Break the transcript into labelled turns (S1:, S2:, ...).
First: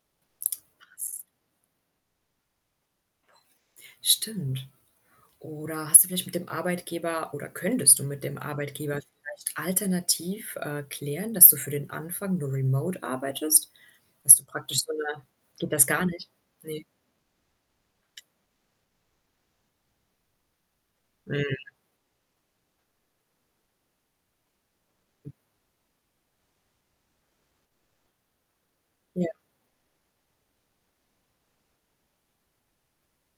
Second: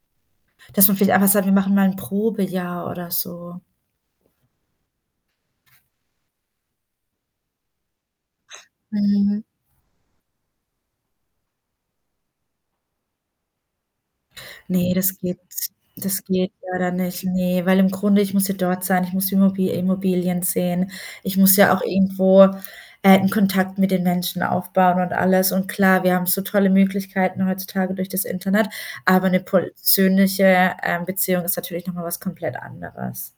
S1: Dass man vielleicht einfach sagt, wir machen mal 'n Probejahr oder so.
S2: Stimmt. Oder hast du vielleicht mit dem Arbeitgeber oder könntest du mit dem Arbeitgeber
S1: Mhm.
S2: vielleicht alternativ, äh, klären, dass du für den Anfang nur remote arbeitest? Dass du praktisch so
S1: Ne, das
S2: 'ne
S1: geht
S2: geht das gar
S1: das
S2: nicht?
S1: geht
S2: Ne?
S1: leider nicht. Ne, weil im Grunde, ich muss ja dort sein. Ich muss die Immobi Immobilien sehen. Ich muss
S2: Mhm.
S1: ja auch irgendwo, äh, 'n Kontakt mit den Menschen aufbauen und alles. Und klar, wir haben so tolle Möglichkeiten heutzutage durch das Internet, aber
S2: Ja.
S1: 'ne persönliche, ähm, Beziehung ist natürlich noch mal was komplett anderes.